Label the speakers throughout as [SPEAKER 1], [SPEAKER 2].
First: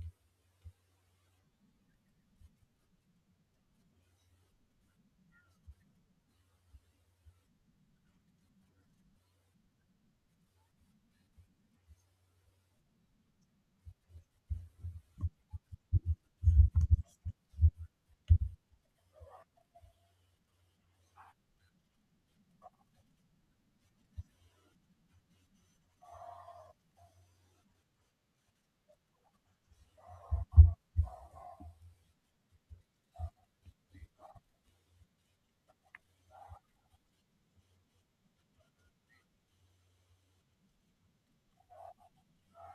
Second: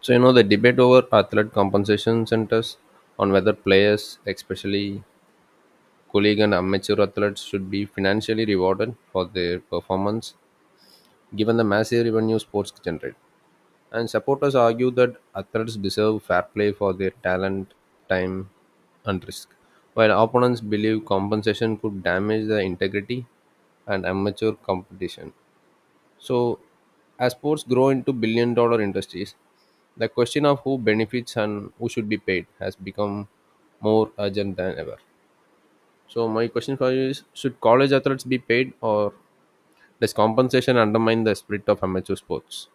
[SPEAKER 1] So you know the debate over athlete compensation centers on whether players, especially colleague and amateur athletes, should be financially rewarded for their performance, given the massive revenue sports generate. And supporters argue that athletes deserve fair play for their talent, time, and risk, while opponents believe compensation could damage the integrity and amateur competition. So, as sports grow into billion-dollar industries, the question of who benefits and who should be paid has become more urgent than ever. So, my question for you is: should college athletes be paid, or does compensation undermine the spirit of amateur sports?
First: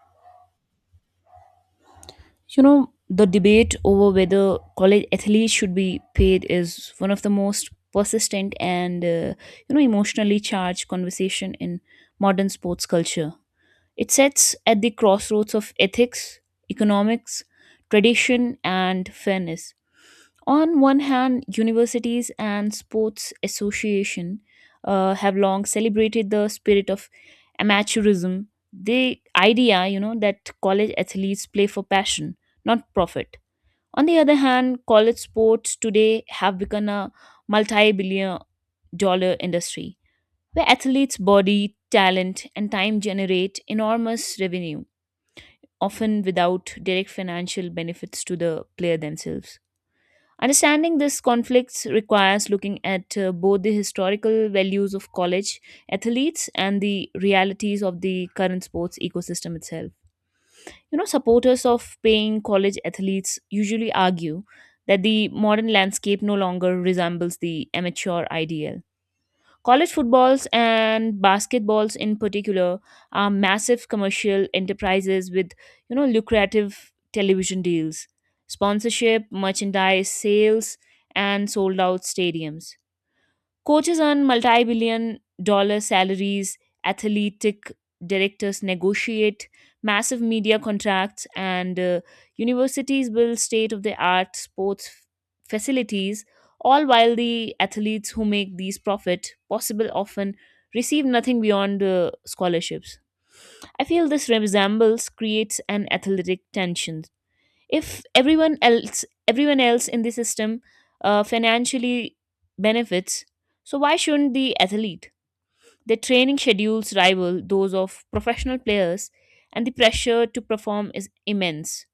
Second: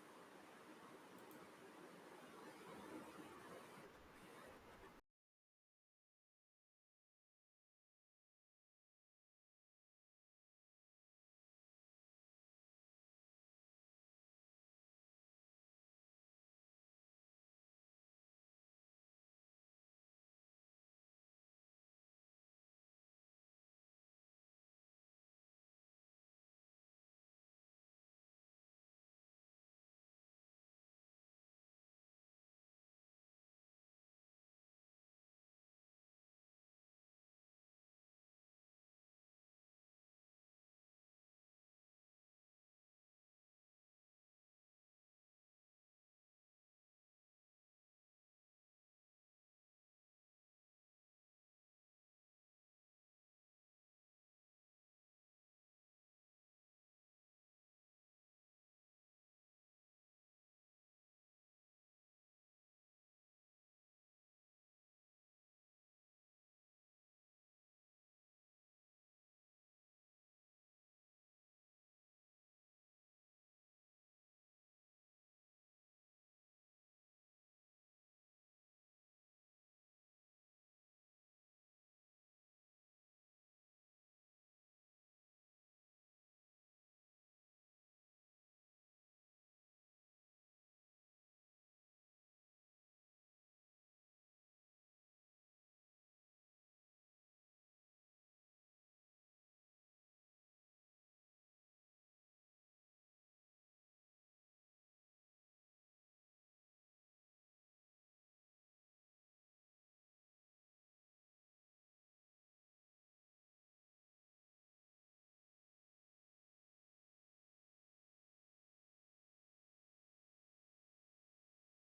[SPEAKER 2] The debate over whether college athletes should be paid is one of the most persistent and emotionally charged conversation in modern sports culture. It sits at the crossroads of ethics, economics, tradition and fairness. On one hand, universities and sports association have long celebrated the spirit of amateurism, the idea, that college athletes play for passion, not profit. On the other hand, college sports today have become a multi-billion dollar industry where athletes' body, talent, and time generate enormous revenue, often without direct financial benefits to the player themselves. Understanding these conflicts requires looking at both the historical values of college athletes and the realities of the current sports ecosystem itself. Supporters of paying college athletes usually argue that the modern landscape no longer resembles the amateur ideal. College footballs and basketballs in particular are massive commercial enterprises with lucrative television deals, sponsorship, merchandise sales, and sold out stadiums. Coaches earn multi billion dollar salaries, athletic directors negotiate massive media contracts, and universities build state of the art sports facilities, all while the athletes who make these profit possible often receive nothing beyond scholarships. I feel this resembles creates an athletic tension if everyone else in the system financially benefits, so why shouldn't the athlete? Their training schedules rival those of professional players, and the pressure to perform is immense.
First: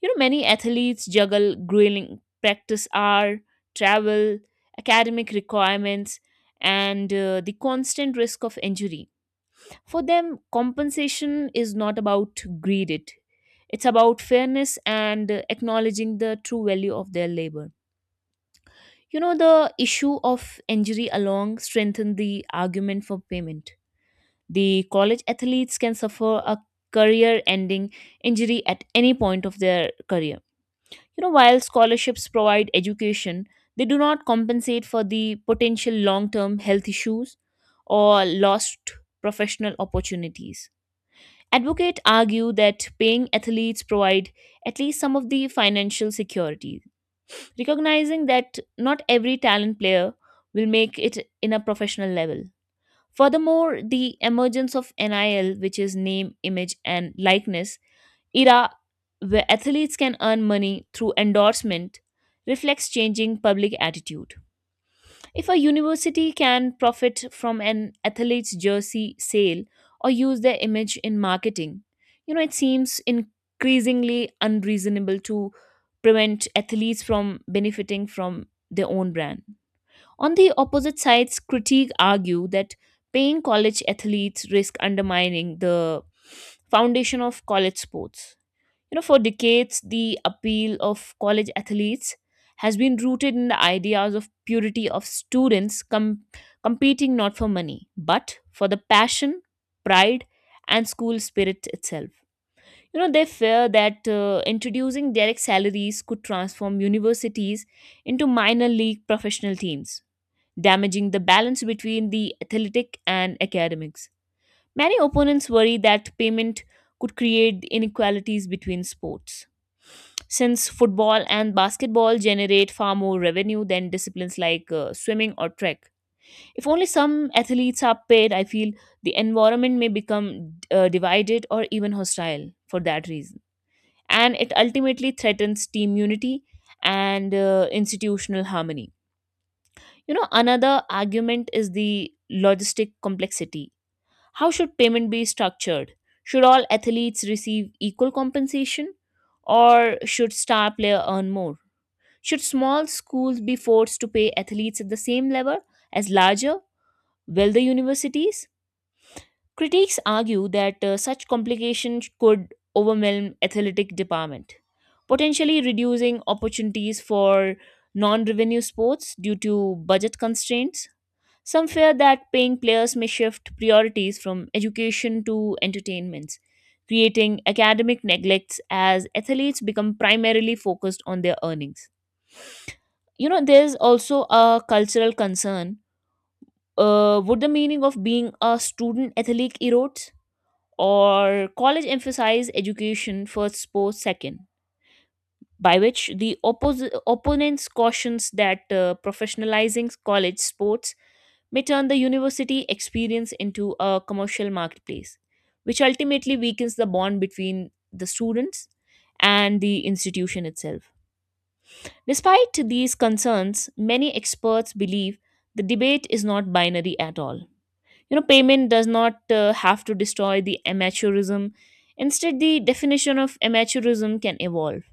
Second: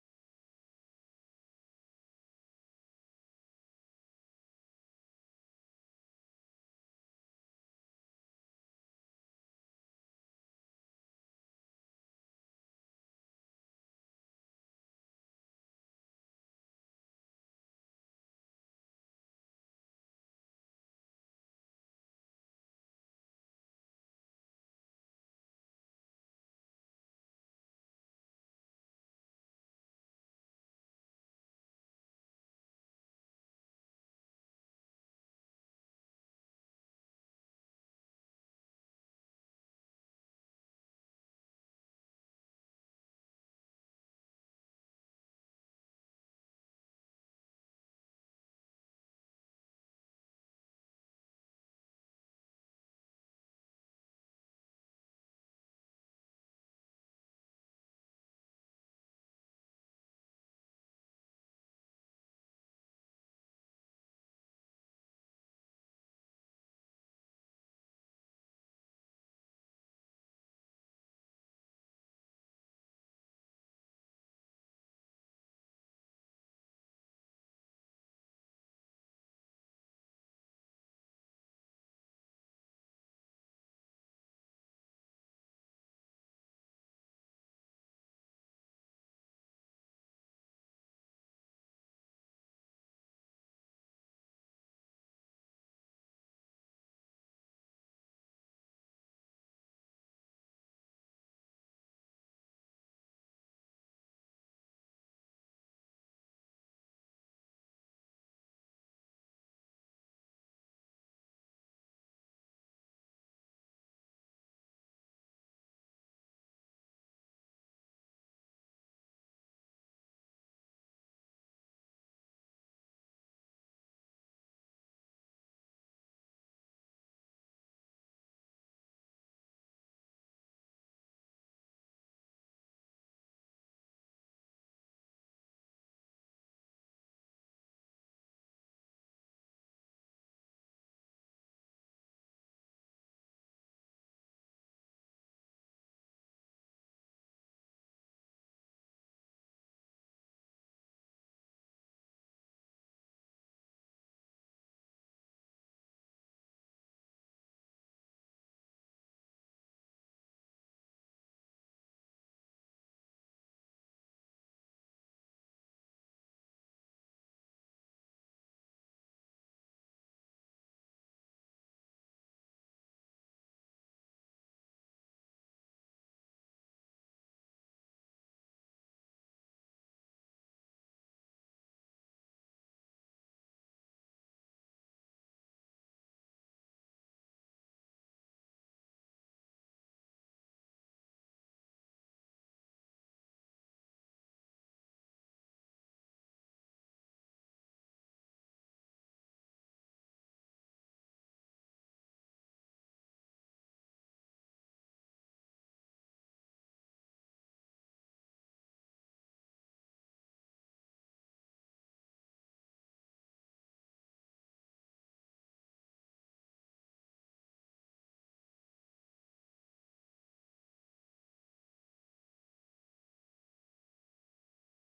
[SPEAKER 2] Many athletes juggle grueling practice hour, travel, academic requirements, and the constant risk of injury. For them, compensation is not about greed, it's about fairness and acknowledging the true value of their labor. The issue of injury along strengthen the argument for payment. The college athletes can suffer a career ending injury at any point of their career. While scholarships provide education, they do not compensate for the potential long term health issues or lost professional opportunities. Advocates argue that paying athletes provide at least some of the financial security, recognizing that not every talent player will make it in a professional level. Furthermore, the emergence of NIL, which is name, image, and likeness era, where athletes can earn money through endorsement, reflects changing public attitude. If a university can profit from an athlete's jersey sale or use their image in marketing, it seems increasingly unreasonable to prevent athletes from benefiting from their own brand. On the opposite sides, critiques argue that paying college athletes risk undermining the foundation of college sports. For decades, the appeal of college athletes has been rooted in the ideas of purity of students competing not for money, but for the passion, pride, and school spirit itself. They fear that introducing direct salaries could transform universities into minor league professional teams, damaging the balance between the athletic and academics. Many opponents worry that payment could create inequalities between sports since football and basketball generate far more revenue than disciplines like swimming or trek. If only some athletes are paid, I feel the environment may become divided or even hostile for that reason. And it ultimately threatens team unity and institutional harmony. Another argument is the logistic complexity. How should payment be structured? Should all athletes receive equal compensation or should star player earn more? Should small schools be forced to pay athletes at the same level as larger, wealthier universities? Critics argue that such complications could overwhelm athletic department, potentially reducing opportunities for non-revenue sports due to budget constraints. Some fear that paying players may shift priorities from education to entertainments, creating academic neglects as athletes become primarily focused on their earnings. There's also a cultural concern. Would the meaning of being a student athlete erode, or college emphasize education first, sports second, by which the opponents cautions that professionalizing college sports may turn the university experience into a commercial marketplace which ultimately weakens the bond between the students and the institution itself. Despite these concerns, many experts believe the debate is not binary at all. Payment does not have to destroy the amateurism. Instead, the definition of amateurism can evolve.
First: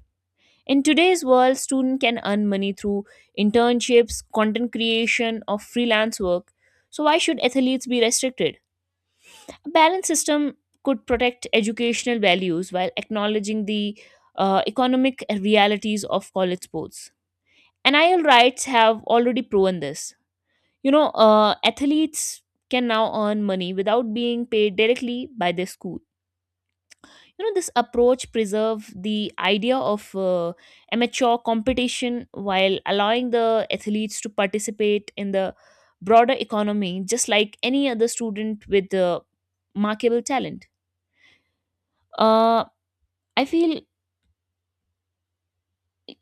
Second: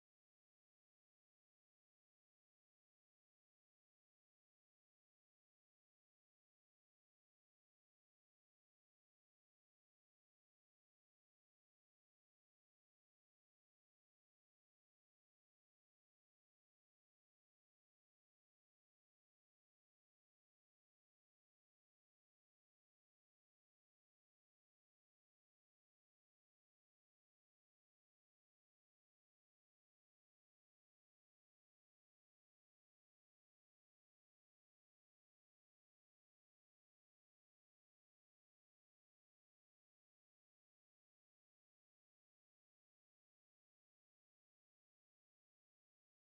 [SPEAKER 2] In today's world, students can earn money through internships, content creation, or freelance work. So why should athletes be restricted? A balanced system could protect educational values while acknowledging the economic realities of college sports. NIL rights have already proven this. Athletes can now earn money without being paid directly by their school. This approach preserve the idea of amateur competition while allowing the athletes to participate in the broader economy, just like any other student with markable talent. Uh, I feel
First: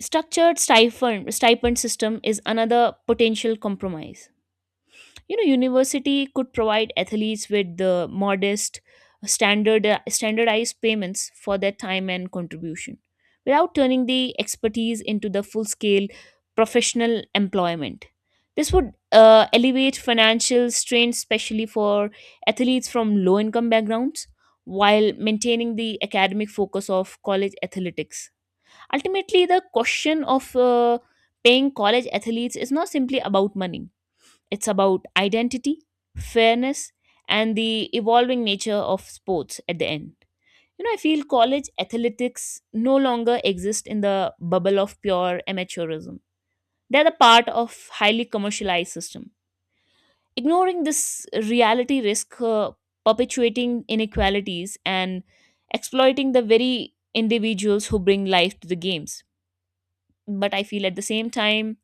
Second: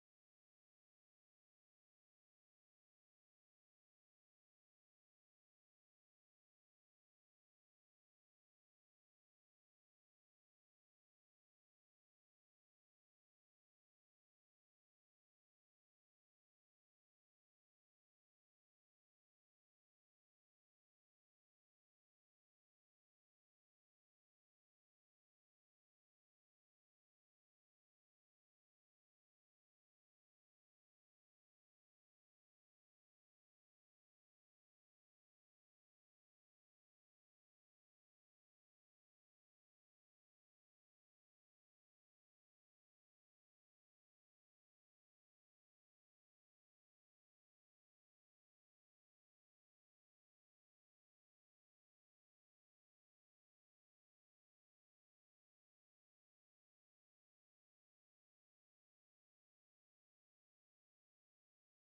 [SPEAKER 2] structured stipend system is another potential compromise. University could provide athletes with the modest standardized payments for their time and contribution without turning the expertise into the full scale professional employment. This would elevate financial strain, especially for athletes from low income backgrounds, while maintaining the academic focus of college athletics. Ultimately, the question of paying college athletes is not simply about money. It's about identity, fairness, and the evolving nature of sports at the end. I feel college athletics no longer exist in the bubble of pure amateurism. They're the part of highly commercialized system. Ignoring this reality risk perpetuating inequalities and exploiting the very individuals who bring life to the games. But I feel at the same time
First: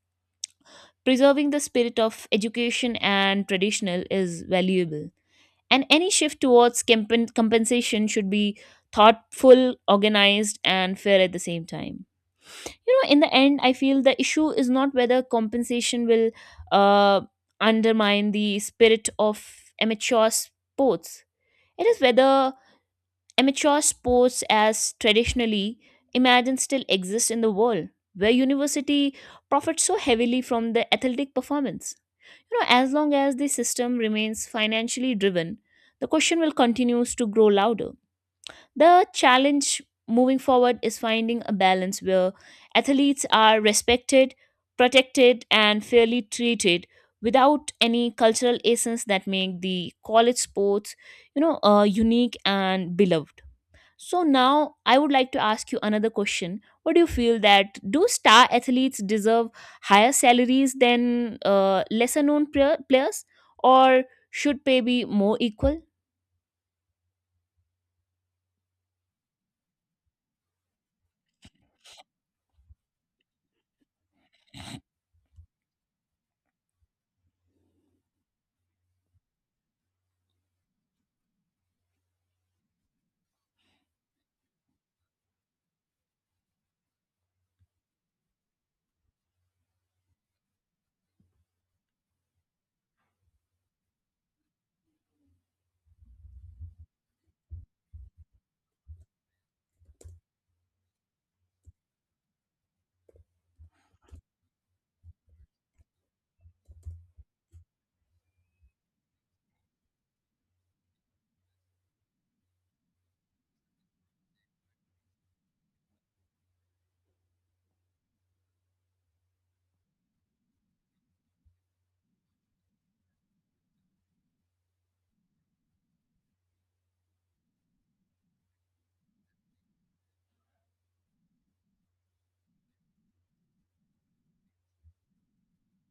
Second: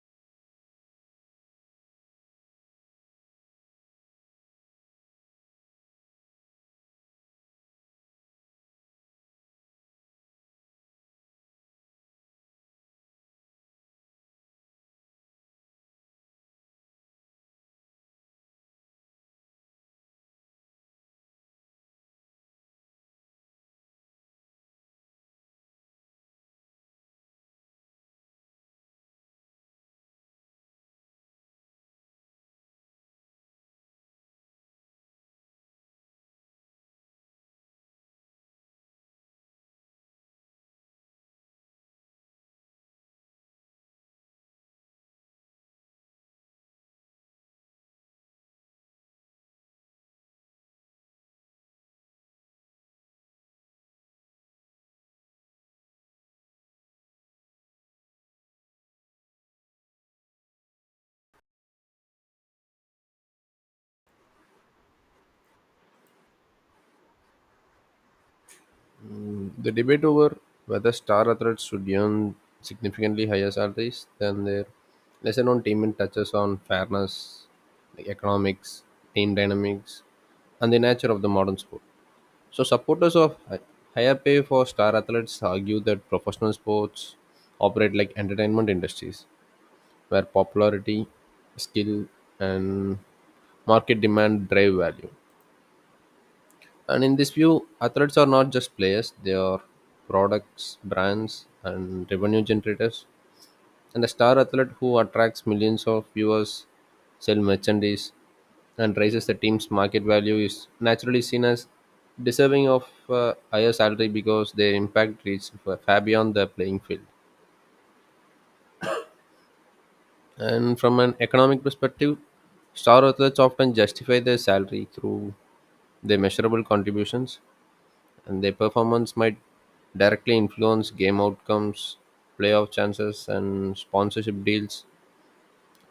[SPEAKER 2] preserving the spirit of education and traditional is valuable, and any shift towards compensation should be thoughtful, organized and fair at the same time. In the end, I feel the issue is not whether compensation will uh, undermine the spirit of amateur sports. It is whether amateur sports as traditionally imagined still exist in the world where university profits so heavily from the athletic performance. As long as the system remains financially driven, the question will continues to grow louder. The challenge moving forward is finding a balance where athletes are respected, protected, and fairly treated without any cultural essence that make the college sports unique and beloved. So now I would like to ask you another question. What do you feel that do star athletes deserve higher salaries than lesser known players, or should pay be more equal?
[SPEAKER 1] The debate over whether star athletes should earn significantly higher salaries than their lesser known teammates touches on fairness, like economics, team dynamics, and the nature of the modern sport. So, supporters of higher pay for star athletes argue that professional sports operate like entertainment industries, where popularity, skill, and market demand drive value. And in this view, athletes are not just players, they are products, brands, and revenue generators, and a star athlete who attracts millions of viewers, sell merchandise, and raises the team's market value is naturally seen as deserving of a higher salary because their impact reaches far beyond the playing field. And from an economic perspective, star athletes often justify their salary through their measurable contributions, and their performance might directly influence game outcomes, playoff chances, and sponsorship deals.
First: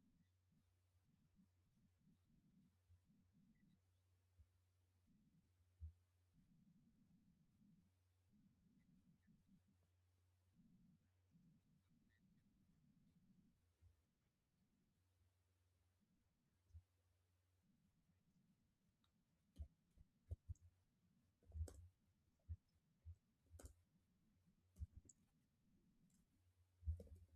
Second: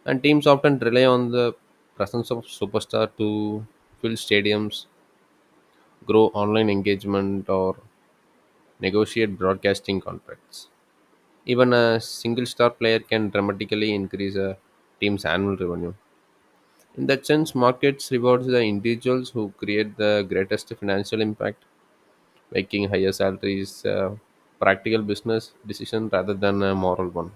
[SPEAKER 1] And teams often rely on the presence of superstar to fill stadiums, grow online engagement, or negotiate broadcasting contracts. Even a single star player can dramatically increase a team's annual revenue. In that sense, markets rewards the individuals who create the greatest financial impact, making higher salaries a practical business decision rather than a moral one.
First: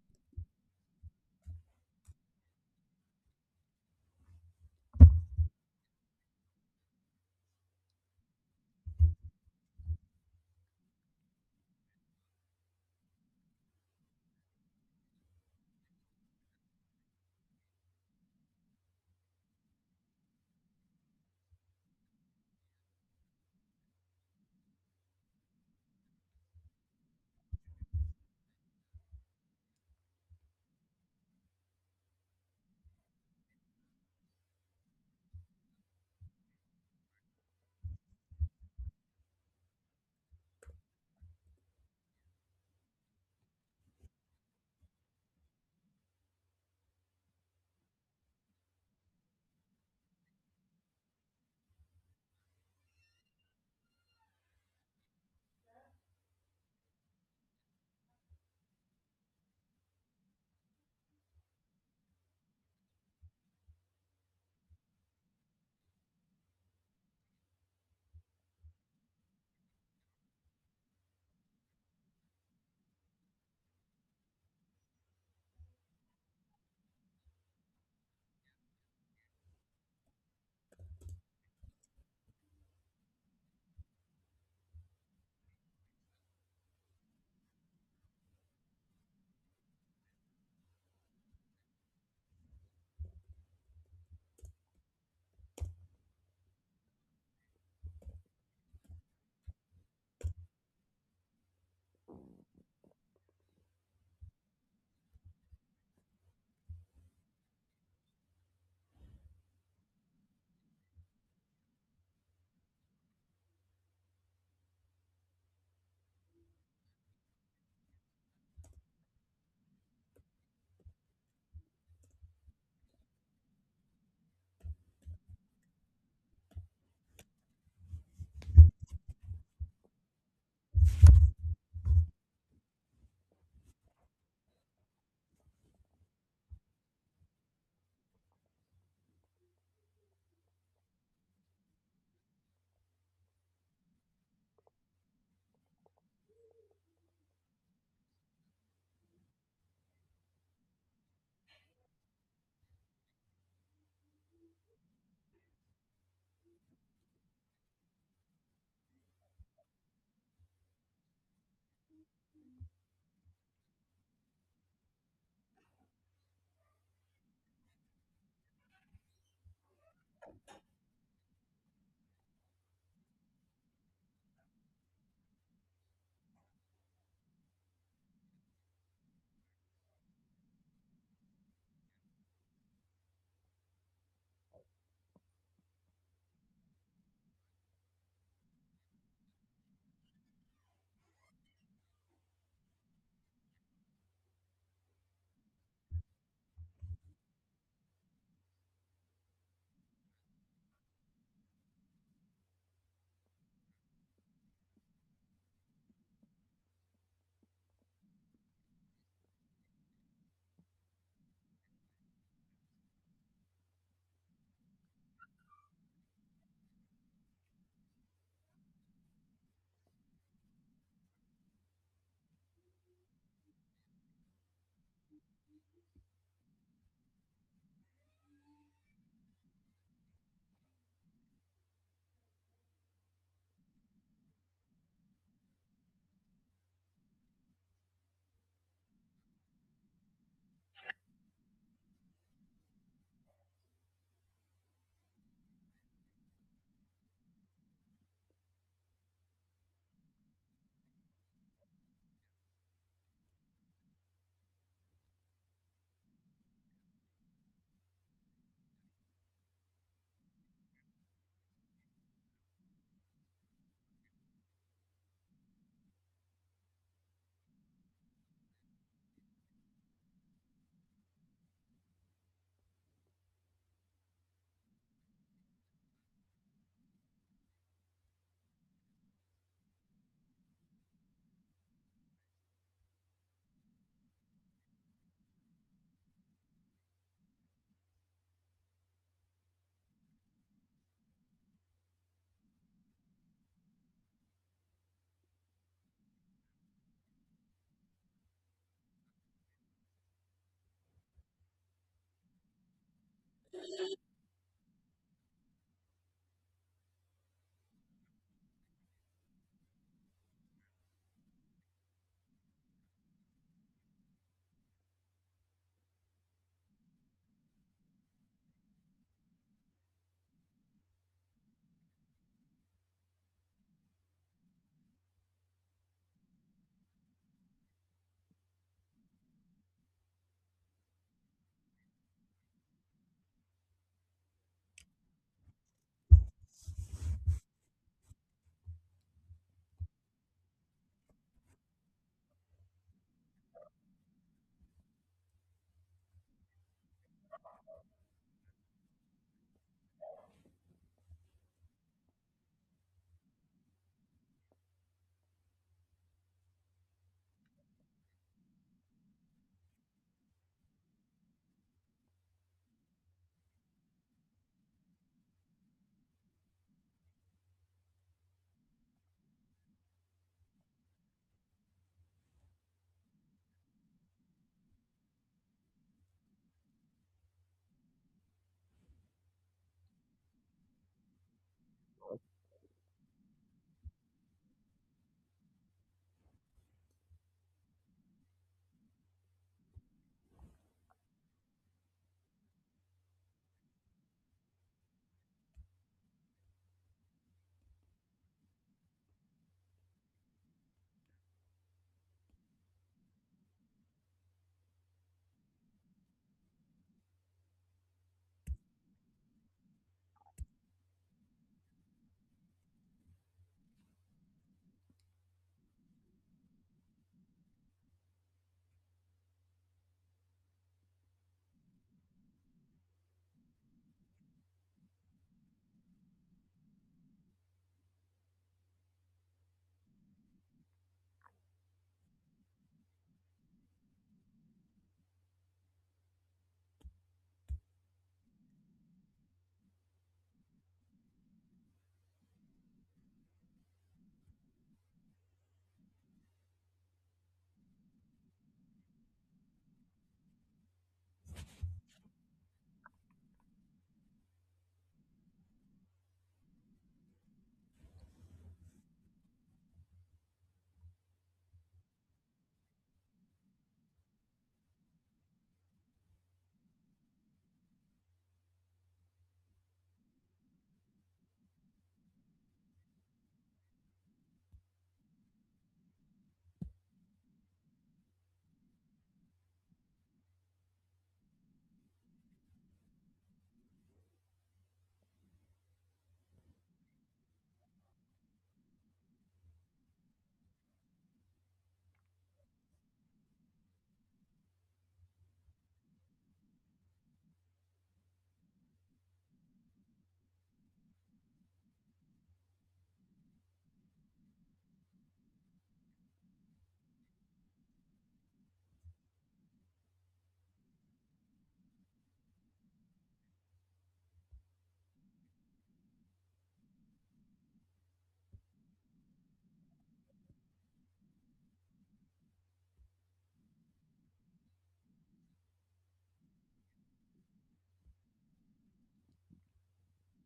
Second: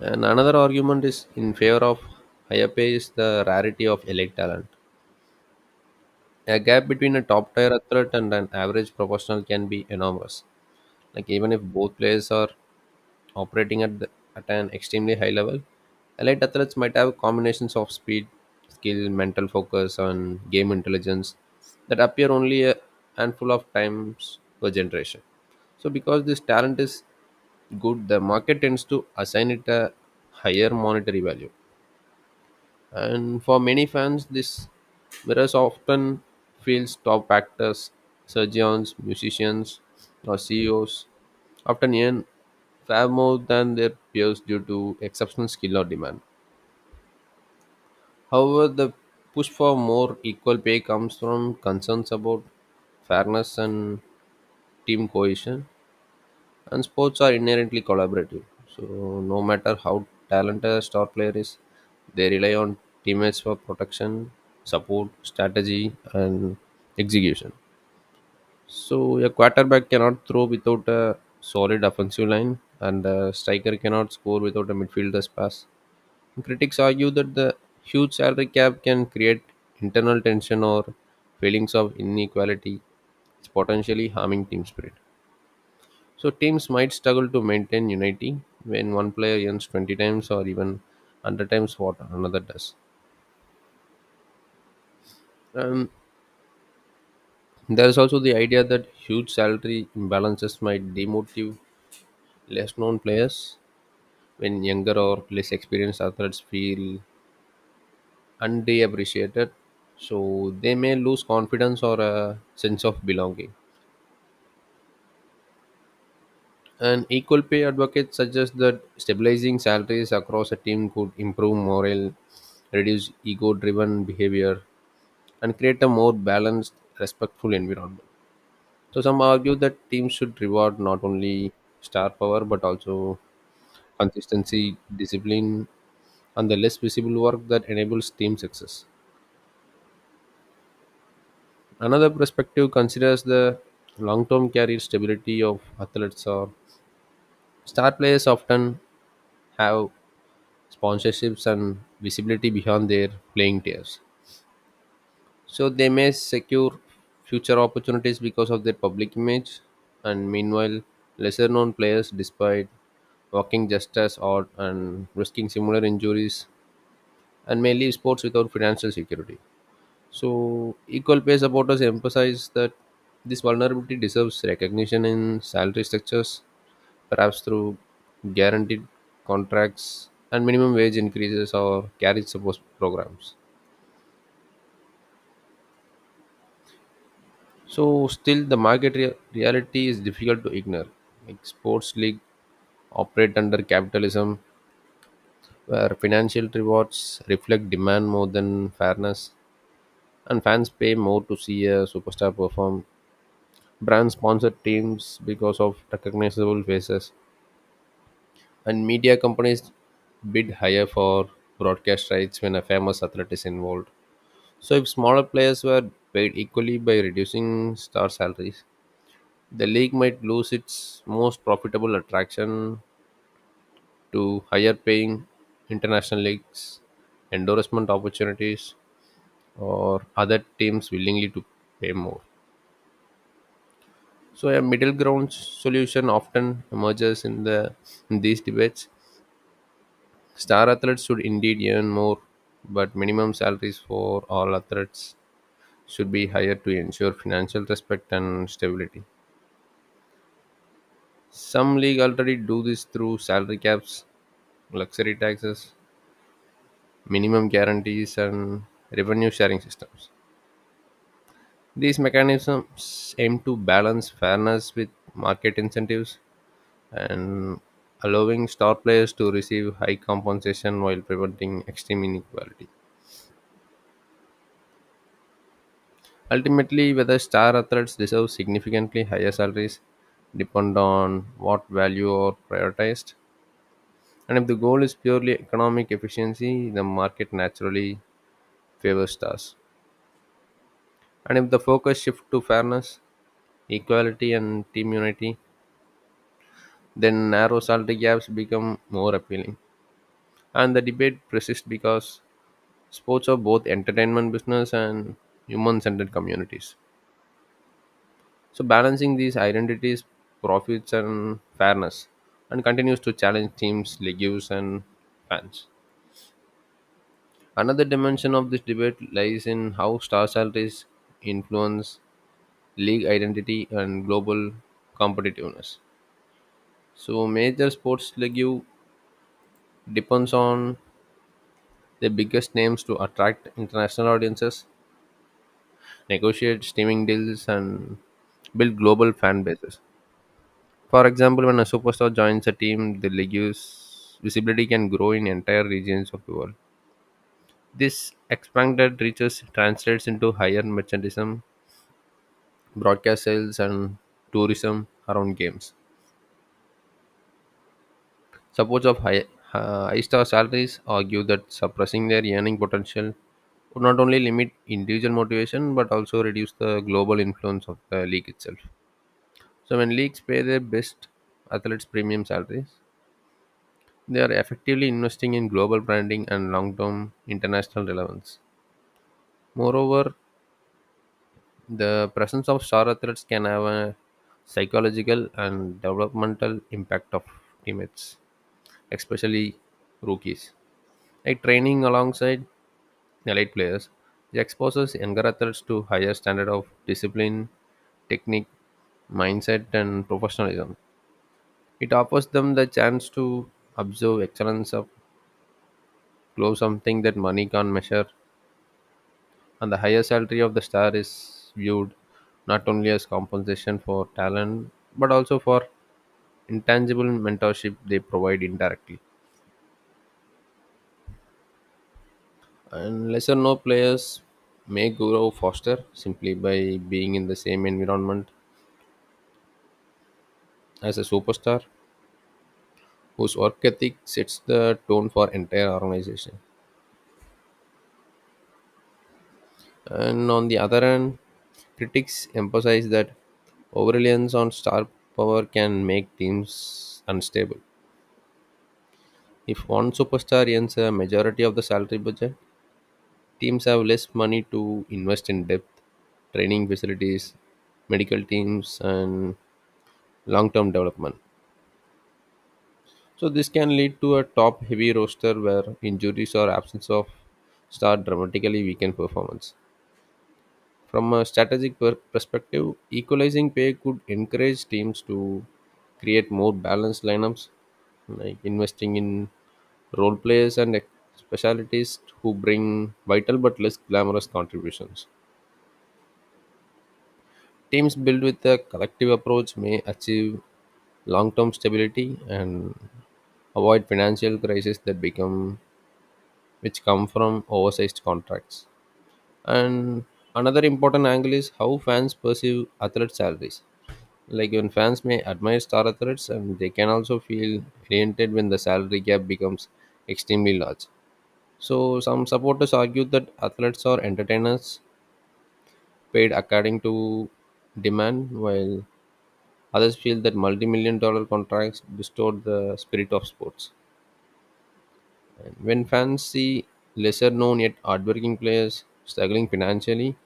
[SPEAKER 1] And another argument is in favor of higher pay is the rarity of elite talent. A gap between a top tier athlete and an average professional can be enormous. Like even if both players are operating at the, at an extremely high level, elite athletes might have combinations of speed, skill, mental focus, and game intelligence that appear only a handful of times per generation. So because this talent is good, the market tends to assign it a higher monetary value. And for many fans, this mirrors often feels top actors, surgeons, musicians, or CEOs often earn far more than their peers due to exceptional skill or demand. However, the push for more equal pay comes from concerns about fairness and team cohesion. And sports are inherently collaborative, so no matter how talented a star player is, they rely on teammates for protection, support, strategy, and execution. So a quarterback cannot throw without a solid offensive line, and a striker cannot score without a midfielder's pass. Critics argue that the huge salary cap can create internal tension or feelings of inequality, potentially harming team spirit. So teams might struggle to maintain unity when one player earns 20 times or even 100 times what another does. Um, there is also the idea that huge salary imbalances might demotivate less known players when younger or less experienced athletes feel underappreciated. So they may lose confidence or a sense of belonging. An equal pay advocate suggests that stabilizing salaries across a team could improve morale, reduce ego driven behavior, and create a more balanced, respectful environment. So some argue that teams should reward not only star power but also consistency, discipline, and the less visible work that enables team success. Another perspective considers the long-term career stability of athletes, or star players often have sponsorships and visibility beyond their playing years, so they may secure future opportunities because of their public image. And meanwhile, lesser known players, despite working just as hard and risking similar injuries, and may leave sports without financial security. So equal pay supporters emphasize that this vulnerability deserves recognition in salary structures, perhaps through guaranteed contracts and minimum wage increases or carriage support programs. So still, the reality is difficult to ignore. Like sports league operate under capitalism, where financial rewards reflect demand more than fairness, and fans pay more to see a superstar perform. Brands sponsor teams because of recognizable faces, and media companies bid higher for broadcast rights when a famous athlete is involved. So if smaller players were paid equally by reducing star salaries, the league might lose its most profitable attraction to higher paying international leagues, endorsement opportunities, or other teams willingly to pay more. So a middle ground solution often emerges in these debates. Star athletes should indeed earn more, but minimum salaries for all athletes should be higher to ensure financial respect and stability. Some league already do this through salary caps, luxury taxes, minimum guarantees, and revenue sharing systems. These mechanisms aim to balance fairness with market incentives and allowing star players to receive high compensation while preventing extreme inequality. Ultimately, whether star athletes deserve significantly higher salaries depend on what value are prioritized. And if the goal is purely economic efficiency, the market naturally favors stars. And if the focus shifts to fairness, equality and team unity, then narrow salary gaps become more appealing. And the debate persists because sports are both entertainment business and human centered communities. So, balancing these identities, profits, and fairness, and continues to challenge teams, leagues, and fans. Another dimension of this debate lies in how star salaries influence league identity and global competitiveness. So major sports league depends on the biggest names to attract international audiences, negotiate streaming deals, and build global fan bases. For example, when a superstar joins a team, the league's visibility can grow in entire regions of the world. This expanded reaches translates into higher merchandism, broadcast sales, and tourism around games. Supports of high star salaries argue that suppressing their earning potential would not only limit individual motivation but also reduce the global influence of the league itself. So, when leagues pay their best athletes premium salaries, they are effectively investing in global branding and long term international relevance. Moreover, the presence of star athletes can have a psychological and developmental impact of teammates, especially rookies. Like training alongside elite players. It exposes younger athletes to higher standard of discipline, technique, mindset, and professionalism. It offers them the chance to observe excellence of close, something that money can't measure, and the higher salary of the star is viewed not only as compensation for talent but also for intangible mentorship they provide indirectly. And lesser known players may grow faster simply by being in the same environment as a superstar whose work ethic sets the tone for entire organization. And on the other hand, critics emphasize that overreliance on star power can make teams unstable. If one superstar earns a majority of the salary budget, teams have less money to invest in depth, training facilities, medical teams, and long term development. So, this can lead to a top heavy roster where injuries or absence of star dramatically weaken performance. From a perspective, equalizing pay could encourage teams to create more balanced lineups, like investing in role players and specialities who bring vital but less glamorous contributions. Teams built with a collective approach may achieve long term stability and avoid financial crises that become which come from oversized contracts. And another important angle is how fans perceive athlete salaries. Like when fans may admire star athletes, and they can also feel alienated when the salary gap becomes extremely large. So some supporters argue that athletes or entertainers paid according to demand, while others feel that multi-million-dollar contracts distort the spirit of sports. And when fans see lesser known yet hardworking players struggling financially,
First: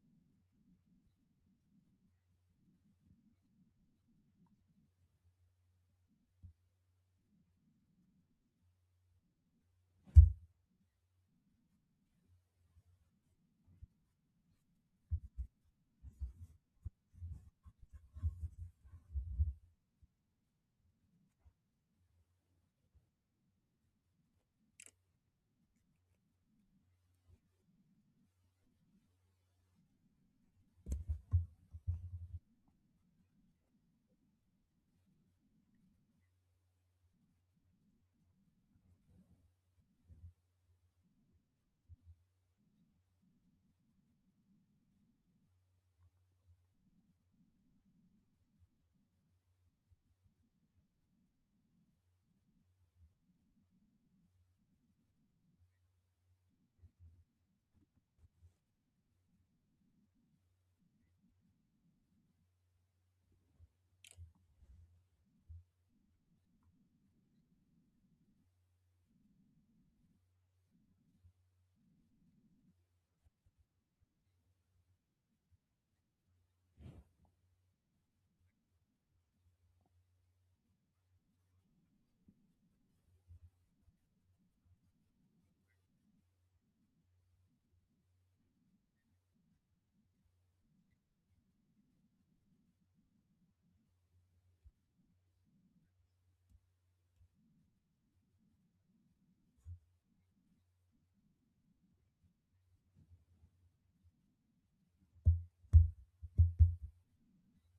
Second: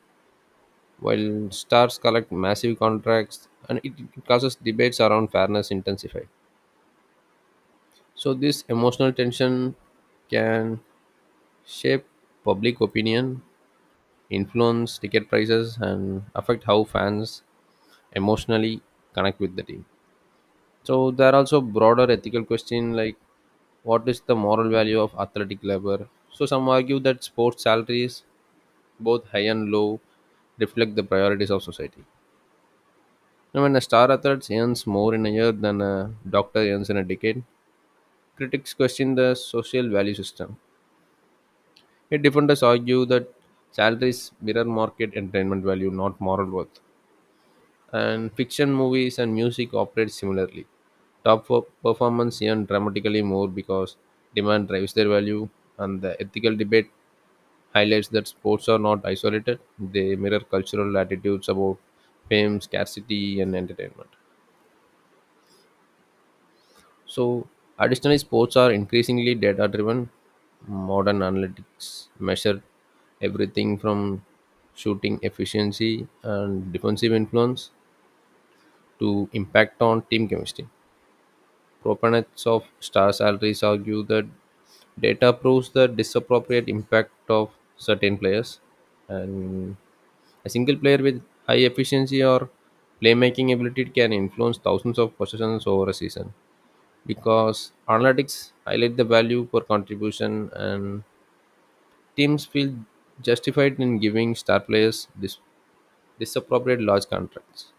[SPEAKER 1] while stars collect massive contracts, and it causes debates around fairness intensify. So this emotional tension can shape public opinion, influence ticket prices, and affect how fans emotionally connect with the team. So there are also broader ethical questions like, what is the moral value of athletic labor? So some argue that sports salaries, both high and low, reflect the priorities of society. Now, when a star athlete earns more in a year than a doctor earns in a decade, critics question the social value system. Yet defenders argue that salaries mirror market entertainment value, not moral worth. And fiction movies and music operate similarly. Performance earn dramatically more because demand drives their value, and the ethical debate highlights that sports are not isolated, they mirror cultural attitudes about fame, scarcity, and entertainment. So, additionally, sports are increasingly data driven. Modern analytics measure everything from shooting efficiency and defensive influence to impact on team chemistry. Proponents of star salaries argue that data proves the disappropriate impact of certain players, and a single player with high efficiency or playmaking ability can influence thousands of possessions over a season, because analytics highlight the value for contribution and teams feel justified in giving star players disappropriate large contracts.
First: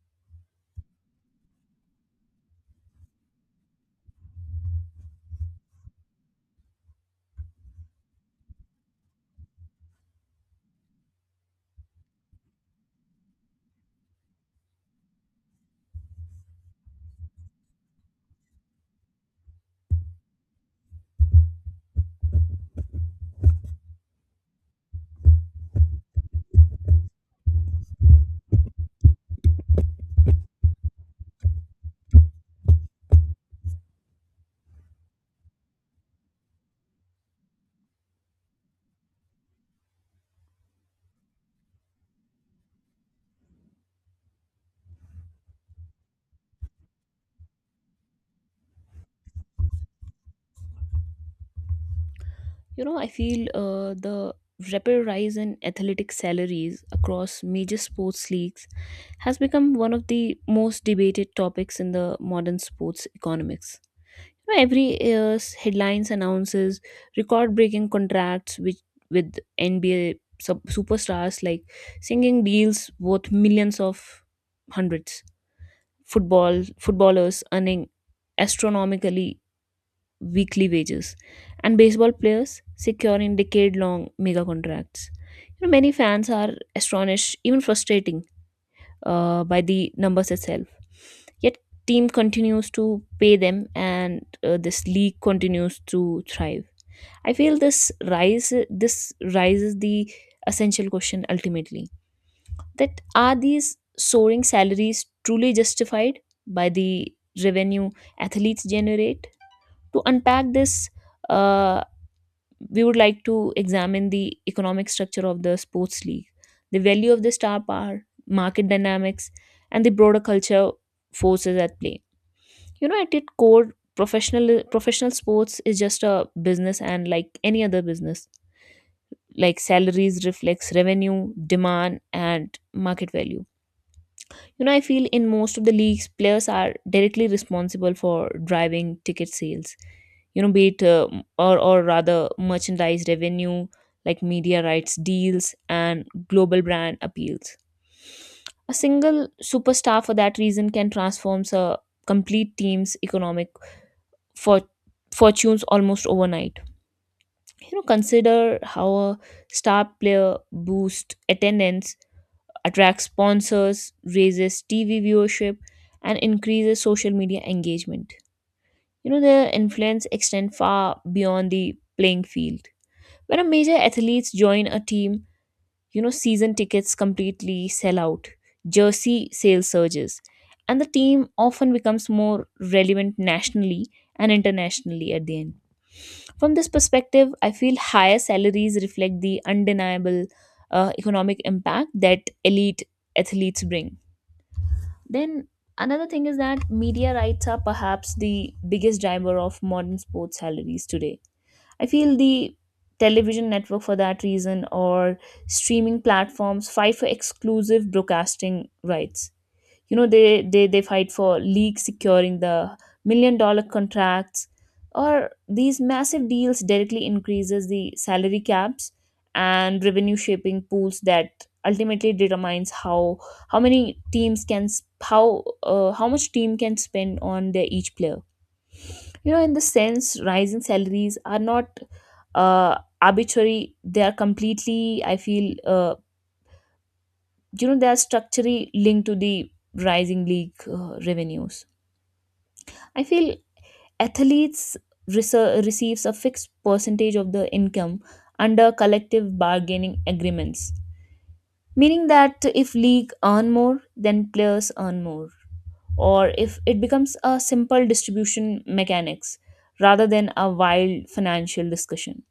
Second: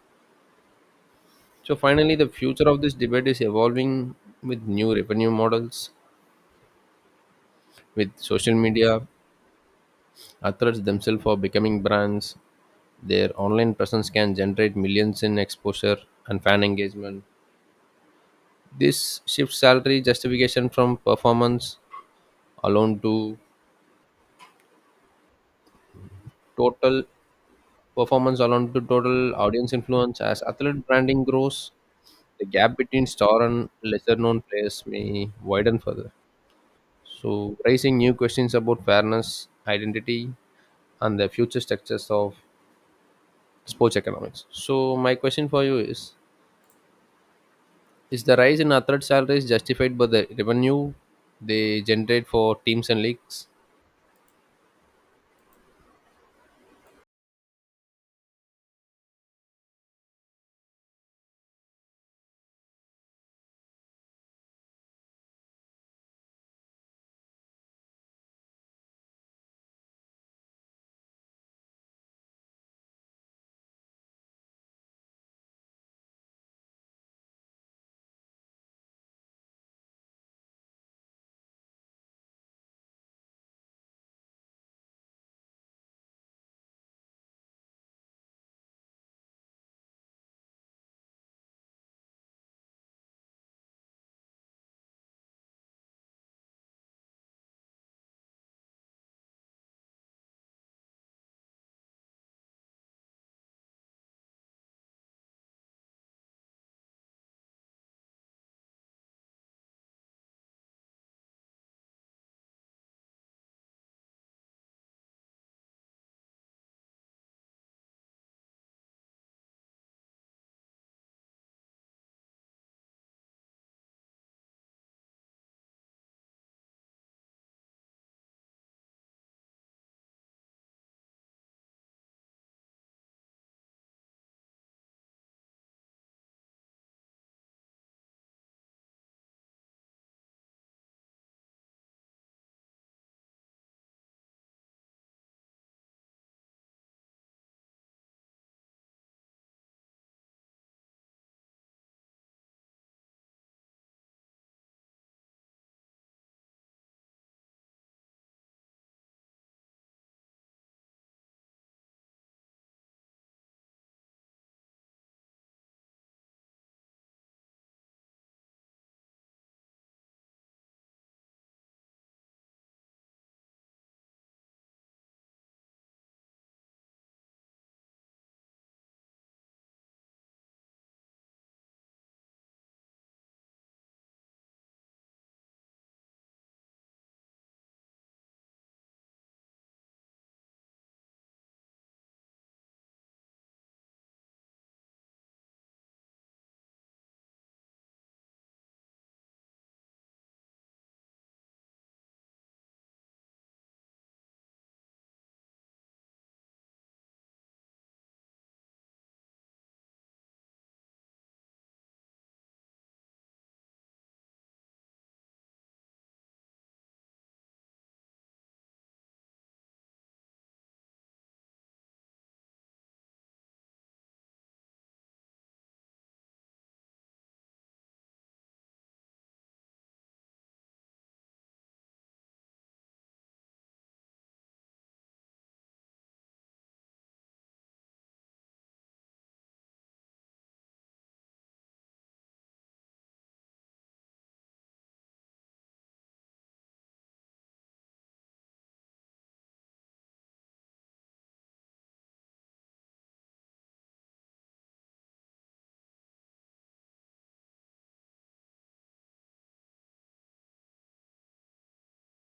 [SPEAKER 1] So finally, the future of this debate is evolving with new revenue models, with social media. Athletes themselves are becoming brands. Their online presence can generate millions in exposure and fan engagement. This shifts salary justification from alone to total performance alone to total audience influence. As athlete branding grows, the gap between star and lesser known players may widen further. So, raising new questions about fairness, identity, and the future structures of sports economics. So, my question for you is: is the rise in athlete salaries justified by the revenue they generate for teams and
[SPEAKER 2] I
[SPEAKER 1] leagues?
[SPEAKER 2] feel the rapid rise in athletic salaries across major sports leagues has become one of the most debated topics in the modern sports economics. Every year's headlines announces record-breaking contracts with NBA superstars like singing deals worth millions of hundreds. Footballers earning astronomically weekly wages, and baseball players securing decade-long mega contracts. Many fans are astonished, even frustrating, by the numbers itself. Yet team continues to pay them, and this league continues to thrive. I feel this raises the essential question ultimately that are these soaring salaries truly justified by the revenue athletes generate? To unpack this, uh, we would like to examine the economic structure of the sports league, the value of the star power, market dynamics, and the broader culture forces at play. At its core, professional sports is just a business, and like any other business, like salaries reflects revenue, demand, and market value. I feel in most of the leagues, players are directly responsible for driving ticket sales. Be it or rather, merchandise revenue, like media rights deals and global brand appeals. A single superstar, for that reason, can transform a complete team's economic for fortunes almost overnight. Consider how a star player boosts attendance, attracts sponsors, raises TV viewership, and increases social media engagement. Their influence extend far beyond the playing field. When a major athletes join a team, season tickets completely sell out, jersey sales surges, and the team often becomes more relevant nationally and internationally at the end. From this perspective, I feel higher salaries reflect the undeniable economic impact that elite athletes bring. Then another thing is that media rights are perhaps the biggest driver of modern sports salaries today. I feel the television network for that reason or streaming platforms fight for exclusive broadcasting rights. You know they they they fight for leagues securing the million-dollar contracts, or these massive deals directly increases the salary caps and revenue shaping pools that ultimately determines how many teams can s- how how much team can spend on their each player. In the sense, rising salaries are not uh, arbitrary. They are completely, I feel uh, they are structurally linked to the rising league revenues. I feel athletes receives a fixed percentage of the income under collective bargaining agreements, meaning that if league earn more, then players earn more, or if it becomes a simple distribution mechanics rather than a wild financial discussion.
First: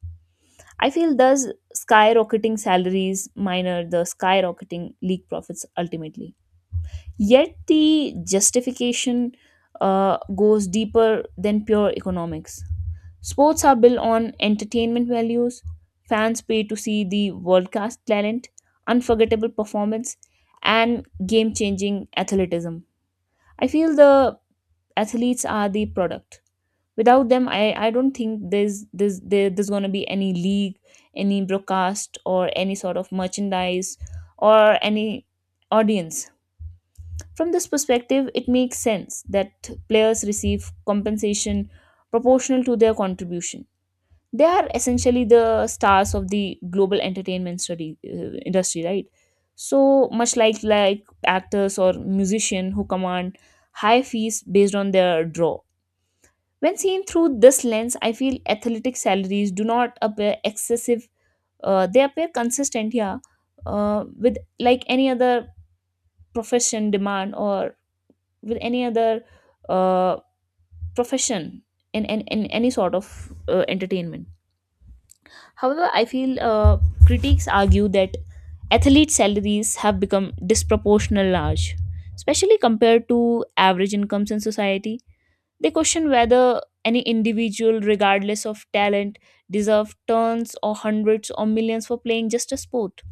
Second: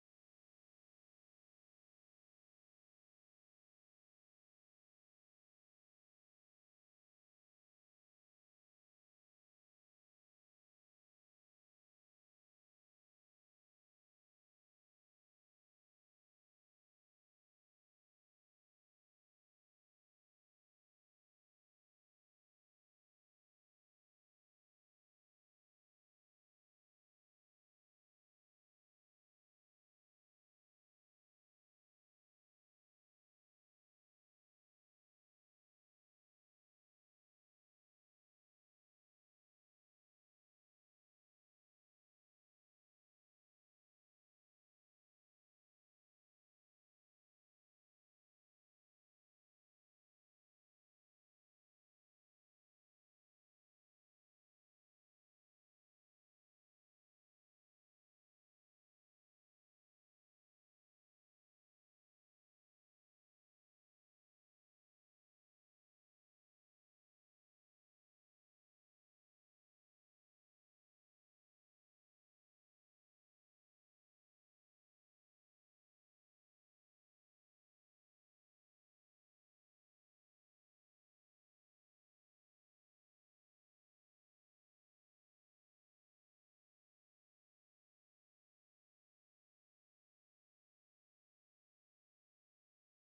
[SPEAKER 2] I feel thus skyrocketing salaries minor the skyrocketing league profits ultimately. Yet the justification goes deeper than pure economics. Sports are built on entertainment values. Fans pay to see the world class talent, unforgettable performance, and game changing athleticism. I feel the athletes are the product. Without them, I don't think there's gonna be any league, any broadcast, or any sort of merchandise, or any audience. From this perspective, it makes sense that players receive compensation proportional to their contribution. They are essentially the stars of the global entertainment study industry, right? So much like actors or musicians who command high fees based on their draw. When seen through this lens, I feel athletic salaries do not appear excessive. They appear consistent, yeah, with like any other profession demand, or with any other uh, profession in any sort of entertainment. However, I feel critics argue that athlete salaries have become disproportionately large, especially compared to average incomes in society. They question whether any individual, regardless of talent, deserve tons or hundreds or millions for playing just a sport.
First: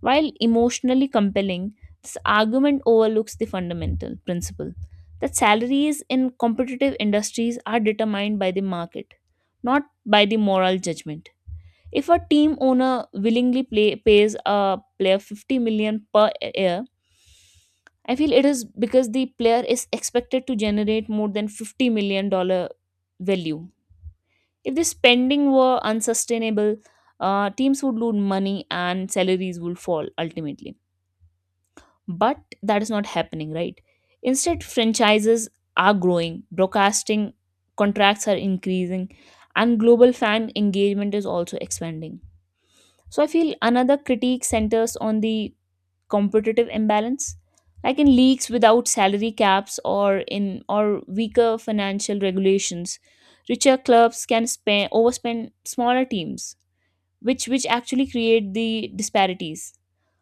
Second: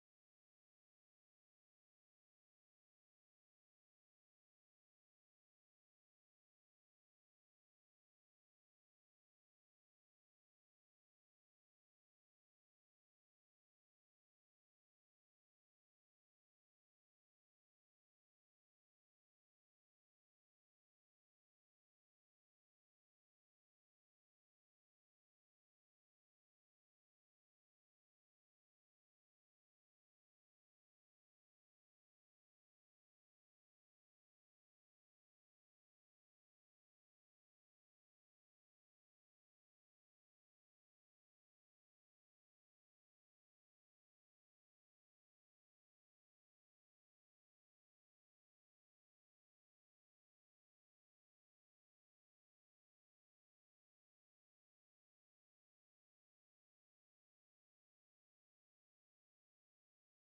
[SPEAKER 2] While emotionally compelling, this argument overlooks the fundamental principle that salaries in competitive industries are determined by the market, not by the moral judgment. If a team owner willingly pays a player 50 million per year, I feel it is because the player is expected to generate more than 50 million dollar value. If the spending were unsustainable, teams would lose money and salaries would fall ultimately. But that is not happening, right? Instead, franchises are growing, broadcasting contracts are increasing, and global fan engagement is also expanding. So I feel another critique centers on the competitive imbalance, like in leagues without salary caps, or in or weaker financial regulations, richer clubs can spend overspend smaller teams, which actually create the disparities.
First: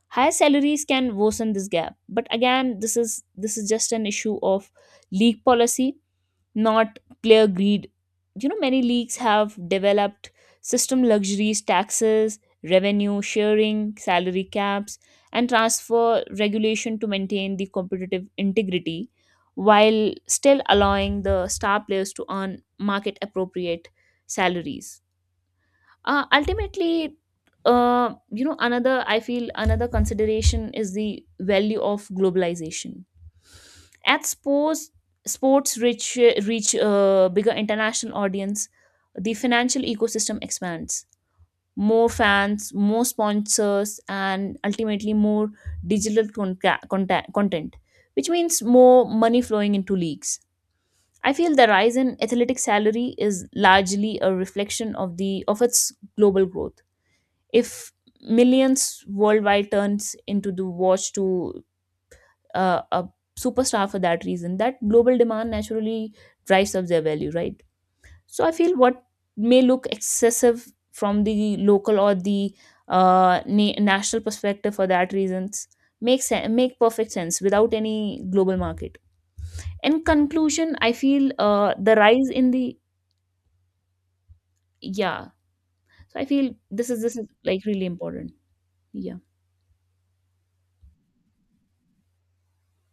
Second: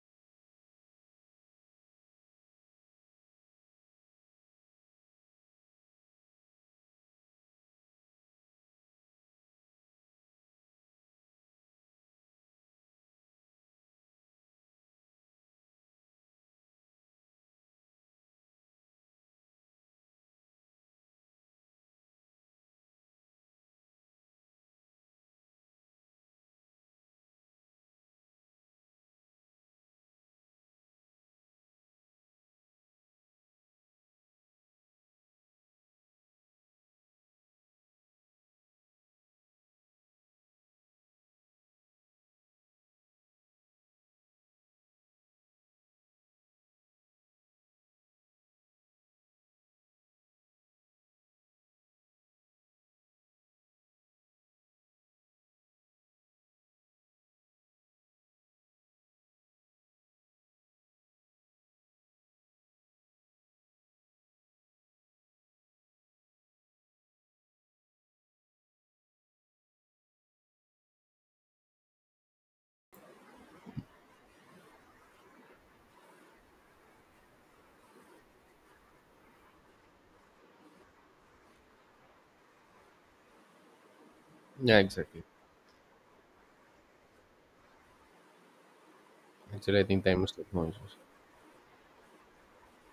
[SPEAKER 2] Higher salaries can worsen this gap, but again, this is just an issue of league policy, not clear greed. You know, many leagues have developed system luxuries, taxes, revenue sharing, salary caps, and transfer regulation to maintain the competitive integrity while still allowing the star players to earn market appropriate salaries ultimately. Another, I feel, another consideration is the value of globalization at sports. Sports reach a bigger international audience. The financial ecosystem expands, more fans, more sponsors, and ultimately more digital content, which means more money flowing into leagues. I feel the rise in athletic salary is largely a reflection of the of its global growth. If millions worldwide turns into the watch to a superstar, for that reason that global demand naturally drives up their value, right? So I feel what may look excessive from the local or the national perspective for that reasons makes make perfect sense without any global market. In conclusion, I feel the rise in the,
[SPEAKER 1] Yeah, exactly.
[SPEAKER 2] yeah, so I feel this is like really important, yeah.
[SPEAKER 1] Actually, I think time is like no issues.